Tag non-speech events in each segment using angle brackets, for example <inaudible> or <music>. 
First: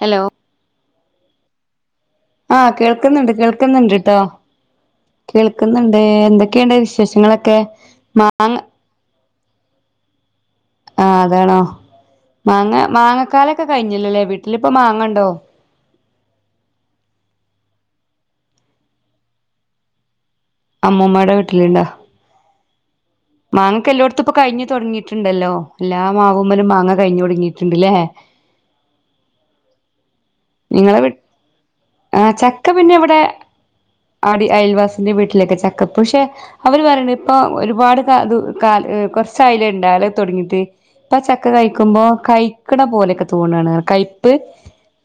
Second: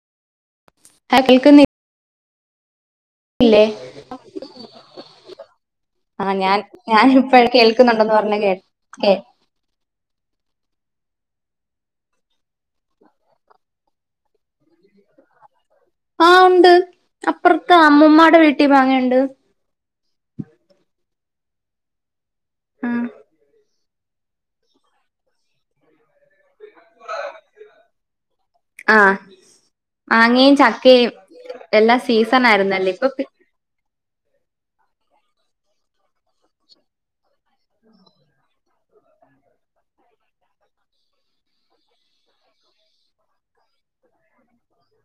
Hello. ഹ കേൾക്ക്ന്ന് ആഹ് കേൾക്ക്ന്ന്ണ്ട് കേൾക്ക്ന്ന്ണ്ട് ട്ടോ. കേൾക്ക്ന്ന്ണ്ട് ആ ഞാൻ എന്തൊക്കെണ്ട് വിശേഷങ്ങളൊക്കെ മാ ഏഹ് ആ അതാണോ മാങ്ങ മാങ്ങക്കാലൊക്കെ കഴിഞ്ഞില്ലല്ലേ വീട്ടിലിപ്പ മാങ്ങ ണ്ടോ. ആഹ് ഉണ്ട് അപ്പുറത്തെ അമ്മുമ്മമാടെ വീട്ടിൽ മാങ്ങയിണ്ട്. അമ്മൂമ്മാടെ വീട്ടില്ണ്ടോ. ആഹ്. മാങ്ങക്ക എല്ലോടത്തുംപ്പൊ കഴിഞ്ഞ് തൊടങ്ങീട്ട്ണ്ടല്ലോ എല്ലാ മാവൂമ്മലും മാങ്ങ കഴിഞ്ഞൊട്ങ്ങീട്ട്ണ്ട്ലെ. ആഹ് മാങ്ങീ നിങ്ങളെ ചക്കീം, വീ എല്ലാ സീസൺ ആയിരുന്നല്ലേ ഇപ്പൊ ആടി അയൽവാസിന്റെ വീട്ടിലേക്ക് ചക്ക പക്ഷെ അവര് പറയണ ഇപ്പൊ ഒരുപാട് ക ത് കാൽ കുറച്ചായാല് ണ്ടായല് തുടങ്ങിട്ട് ഇപ്പോ ചക്ക കഴിക്കുമ്പോ കയിക്ക്ണ പോലെക്കെ തോന്നാണ്കൈപ്പ്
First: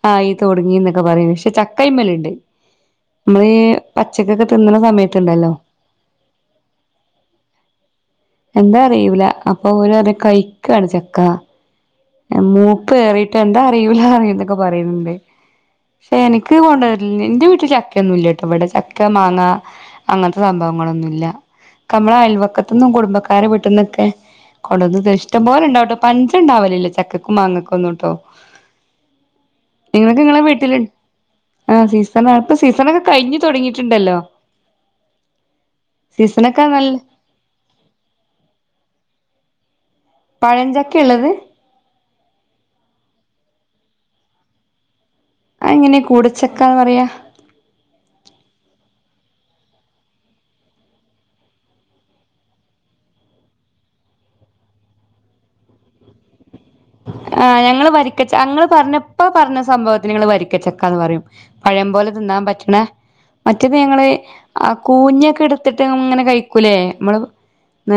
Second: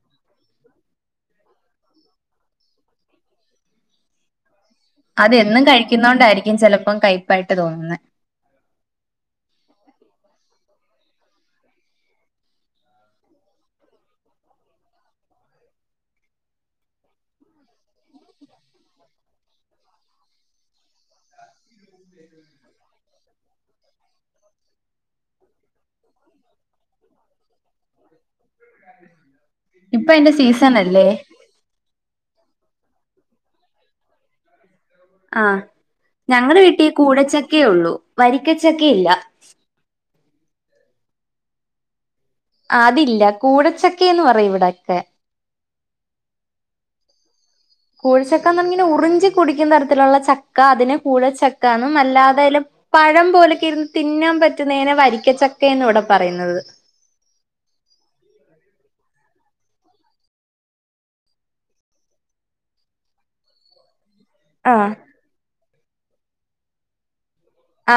ആ ഈ തുടങ്ങി എന്നൊക്കെ പറയും. പക്ഷെ ചക്കയ്മലിണ്ട് മ്മള് പച്ചക്കൊക്കെ തിന്നണ സമയ അത് എന്നും കഴിക്കുന്നോണ്ടായിരിക്കും ചിലപ്പം കയ്പപ്പായിട്ട് തോന്നുന്നെ. എന്താ അറിയൂല അപ്പൊ ഓര് പറയും കയിക്കാണ് ചക്ക. മൂപ്പേറിട്ട് എന്താ അറിയൂലാ എന്തൊക്കെ പറിയിണ്ട്. ഷെ എനിക്ക് കൊണ്ടുവരല് എന്റെ വീട്ടില് ചക്ക ഒന്നും ഇല്ല ട്ടോ ഇവിടെ ചക്ക, മാങ്ങ അങ്ങൻത്തെ സംഭവങ്ങളൊന്നുല്ല. ക്കമ്മളെ അയൽവക്കത്ത്ന്നും കുടുംബക്കാരെ വീട്ടിന്നൊക്കെ കൊണ്ടോന്ന് ത ഷ്ടം പോലെ ഉണ്ടാവട്ടോ പഞ്ചണ്ടാവലില്ല ചക്കയ്ക്കും മാങ്ങക്കൊന്നും ട്ടോ. ഇപ്പൊ ഇവത് അയിന്റെ ങ്ങളെ സീസൺ വീട്ടില് അല്ലേ ആ സീസൺ ഇപ്പൊ സീസണൊക്കെ കഴിഞ്ഞു തുടങ്ങിട്ട്ണ്ടല്ലോ? ആഹ് ഞങ്ങടെ സീസണൊക്കെ വീട്ടിൽ നല്ല കൂഴച്ചക്കേ ഉള്ളൂ വരിക്കച്ചക്കയില്ല. പഴഞ്ചക്കെള്ളത്? ആതില്ല കൂടച്ചക്കേന്ന് പറയും ഇവിടൊക്കെ. അഎങ്ങനെ കൂടച്ചക്കാ വറയാ? കൂഴച്ചക്കന്ന് നിങ്ങനെ ഉറിഞ്ചി കുടിക്കുന്ന തരത്തിലുള്ള ചക്ക അതിന് കൂഴച്ചക്കന്നും അല്ലാതെയ്ൽ പഴം പോലൊക്കെ ര്ന്ന് തിന്നാൻ പറ്റുന്നയ്നെ വരിക്കച്ചക്കന്ന് ഇവിടെ പറയുന്നത്. ആ ഞങ്ങള് വരിക്കച്ച ഞങ്ങൾ പറഞ്ഞ ഇപ്പ പറഞ്ഞ സംഭവത്തിന് ങ്ങള് വരിക്കച്ചക്കാന്ന് പറയും. പഴം പോലെ തിന്നാൻ പറ്റണ മറ്റേത് ഞങ്ങള് ആ ആഹ് കൂഞ്ഞിയൊക്കെ എടുത്തിട്ട് ങ്ങനെ കഴിക്കൂലേ മ്മള്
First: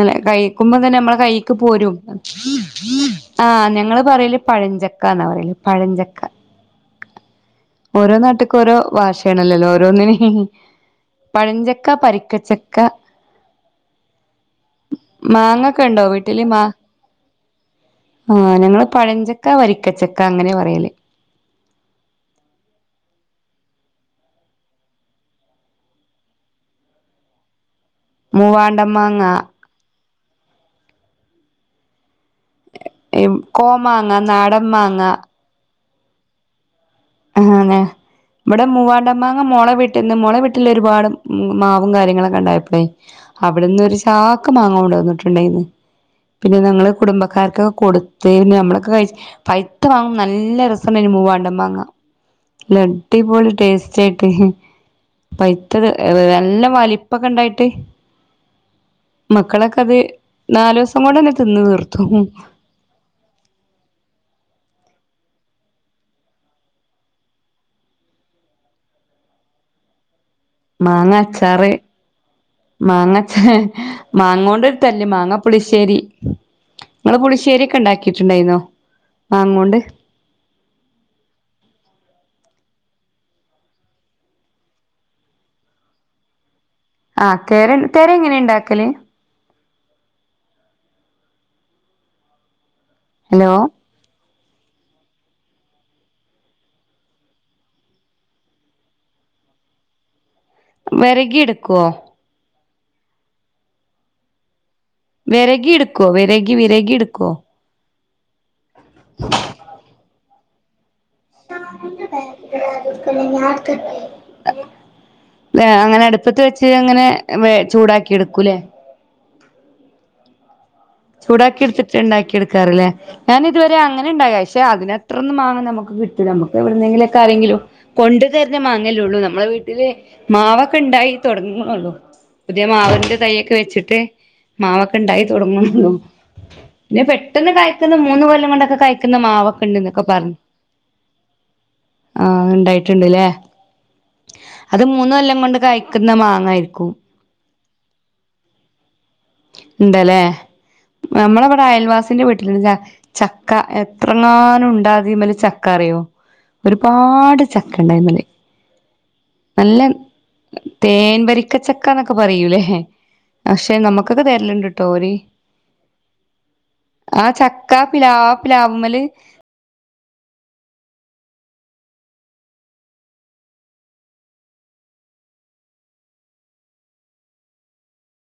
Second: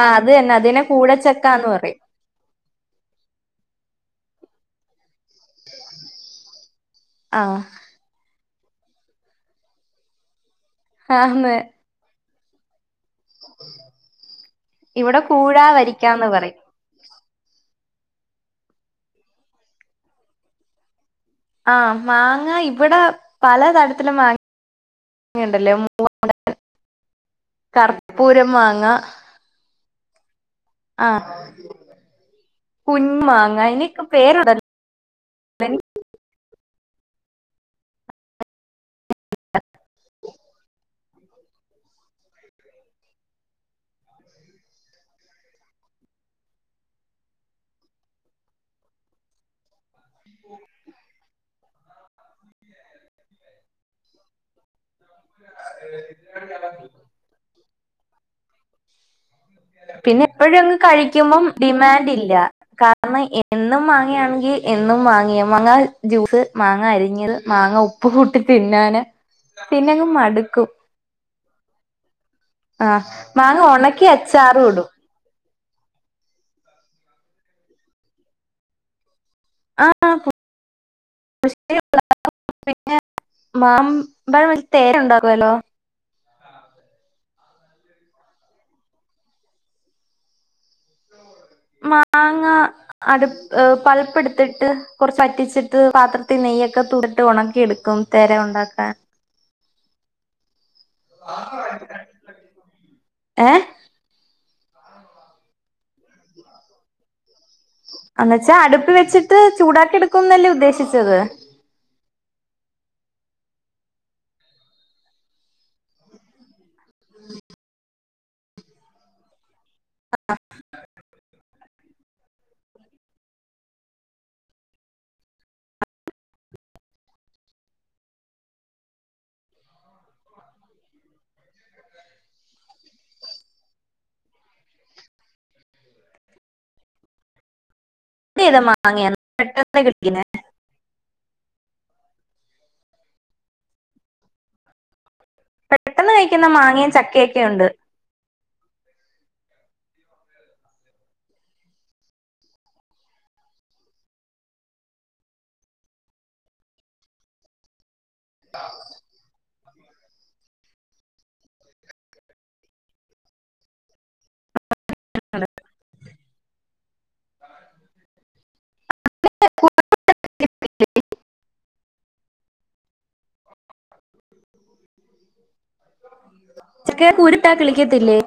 ആഹ് അത് കഴിക്കുമ്പോ അതിനെ തന്നെ നമ്മളേ കൈക്ക് കൂഴച്ചക്കാന്ന് പോരും. പറയും ആഹ് ഞങ്ങള് പറയല് പഴഞ്ച ക്കന്നാ പറയല് പഴഞ്ചക്ക. ആഹ് ഓരോ നാട്ട്ക്ക് ഓരോ വാഷയാണല്ലോല്ലോ ഓരോന്നിന് ഹി ഹി ആന്ന് പഴഞ്ച ക്ക പരിക്കച്ചക്ക ഇവിടെ കൂഴാ മാങ്ങക്ക ണ്ടോ വരിക്കാന്ന് വീട്ടില്? പറയും മാ ആഹ് ഞങ്ങള് പഴഞ്ചക്ക, വരിക്കച്ചക്ക അങ്ങനെയാ പറയല്. ആഹ് മാങ്ങ ഇവിടെ പല തരത്തില മാങ്ങ ങ്ങ ണ്ടല്ലേ മൂവാണ്ടൻ, കർപ്പൂര മാങ്ങ ആഹ് <unintelligible> മാങ്ങ അതിനൊക്കെ കോമാങ്ങ പേരു നാടൻ മാങ്ങ <unintelligible> ഇവിടെ മൂവാണ്ടൻമാങ്ങ മോളെ വീട്ടിന്ന് മോളെ വീട്ടിൽ ഒരുപാട് ഉം മാവും കാര്യങ്ങളൊക്കെ ഉണ്ടായപ്പോഴെ അവിടുന്ന് ഒരു ചാക്ക് മാങ്ങ കൊണ്ടു വന്നിട്ടുണ്ടായിരുന്നു പിന്നെ ഞങ്ങള് കുടുംബക്കാർക്ക് കൊടു ത്ത് നമ്മളൊക്കെ കഴിച്ച് പഴുത്ത മാങ്ങ നല്ല രസം ഉണ്ടായിനി മൂവാണ്ടൻ മാങ്ങ. നല്ല അടിപൊളി ടേസ്റ്റായിട്ട് പഴുത്തത് നല്ല വലിപ്പ പ്പക്കെ ഉണ്ടായിട്ട്- മക്കളൊക്കെ അത് പിന്നെ എപ്പോഴും അങ്ങ് നാല്ദിവസം കൊണ്ട് തന്നെ കഴിക്കുമ്പം തിന്ന് തീർത്തു. ഡിമാൻഡ് ഇല്ല കാരണം എന്നും മാങ്ങയാണെങ്കിൽ എന്നും മാങ്ങയാ. മാങ്ങ ജ്യൂസ്, മാങ്ങ അരിഞ്ഞത്, മാങ്ങ ഉ ഉപ്പ്കൂട്ടി തിന്നാന് പിന്നങ്ങ് മടുക്കും. മാങ്ങ അച്ചാറ്, ആഹ് മാങ്ങച്ചാ മാങ്ങ ഉണക്കി മാങ്ങ അച്ചാറും ഇടും കൊണ്ടിട്ടല്ലേ മാങ്ങ പുളിശ്ശേരി. നിങ്ങള് പുളിശ്ശേരി ഒക്കെ ഉണ്ടാക്കിട്ടുണ്ടായിരുന്നോ മാങ്ങക്കൊണ്ട്? <unintelligible> <unintelligible> മാമ്പാഴം വെച്ച് <unintelligible> ഉണ്ടാക്കുവല്ലോ? ആഹ് കേരൻ <unintelligible> എങ്ങനെയാ ഉണ്ടാക്കല്? മാങ്ങ ഹലോ <unintelligible> പൾപ്പെടുത്ത് പ്പെടുത്തിട്ട് കൊറച്ച് വറ്റിച്ചിട്ട് പാത്രത്തിൽ നെയ്യൊക്കെ <unintelligible> ഉണക്കി എടുക്കും <unintelligible> ഉണ്ടാക്കാൻ വിരകി എടുക്കുവോ ഏഹ് വിരകി എടുക്കുവോ വിരകി വിരകി എടുക്കുവോ എന്ന് വച്ചാ അടുപ്പിവെച്ചിട്ട് ചൂടാക്കി എടുക്കുന്നല്ലേ ഉദ്ദേശിച്ചത് <unintelligible> അടുപ്പത്ത് വെച്ച് അങ്ങനെ വെ ചൂടാക്കി എടുക്കൂല്ലേ ചൂടാക്കി എടുത്തിട്ട് ഉണ്ടാക്കി എടുക്കാറില്ലേ ഞാൻ ഇതുവരെ അങ്ങനെ ഉണ്ടായ പക്ഷെ അതിനത്രോന്ന് മാങ്ങാ നമ്മുക്ക് കിട്ടില്ല നമ്മുക്ക് എവിടുന്നെങ്കിലൊക്കെ ആരെങ്കിലും കൊണ്ടു തരുന്ന മാങ്ങല്ലേ ഉള്ളൂ നമ്മളെ വീട്ടില് മാവൊക്കെ ഉണ്ടായി തുടങ്ങുന്നേ ഉള്ളൂ പുതിയ മാവിന്റെ തയ്യൊക്കെ വെച്ചിട്ട് മാവൊക്കെ ഉണ്ടായി തുടങ്ങുന്നു <unintelligible> പിന്നെ പെട്ടെന്ന് കായിക്കുന്ന മൂന്ന് കട്ട് കൊല്ലം ചെയ്ത കൊണ്ടൊക്കെ മാങ്ങയാ കായിക്കുന്ന മാവൊക്കെ പെട്ടെന്ന് ഉണ്ടെന്നൊക്കെ കിളിക്കുന്ന പറഞ്ഞു ആഹ് ഉണ്ടായിട്ടുണ്ട് അല്ലേ അത് മൂന്നുകൊല്ലം കൊണ്ട് കായിക്കുന്ന പെട്ടെന്ന് മാങ്ങ കഴിക്കുന്ന ആയിരിക്കും മാങ്ങയും ചക്കയൊക്കെ ഉണ്ട് ഉണ്ടല്ലേ നമ്മളവിടെ അയൽവാസിന്റെ വീട്ടിലുണ്ട് ചക്ക എത്രങ്ങാനും ഉണ്ടാതിമേല് ചക്ക അറിയോ ഒരുപാട് ചക്ക ഉണ്ട് <unintelligible> <inaudible> നല്ല തേൻ വരിക്കച്ചക്കന്നൊക്കെ പറയൂലേ പക്ഷെ നമ്മുക്കൊക്കെ തരലുണ്ട് ട്ടോ ഓര് <unintelligible> ആഹ് ചക്കാ പ്ലാവ് പ്ലാവിമേല് <unintelligible> <inaudible> ചക്കെടെ കുരു ഇട്ടാ കിളിക്കത്തില്ലേ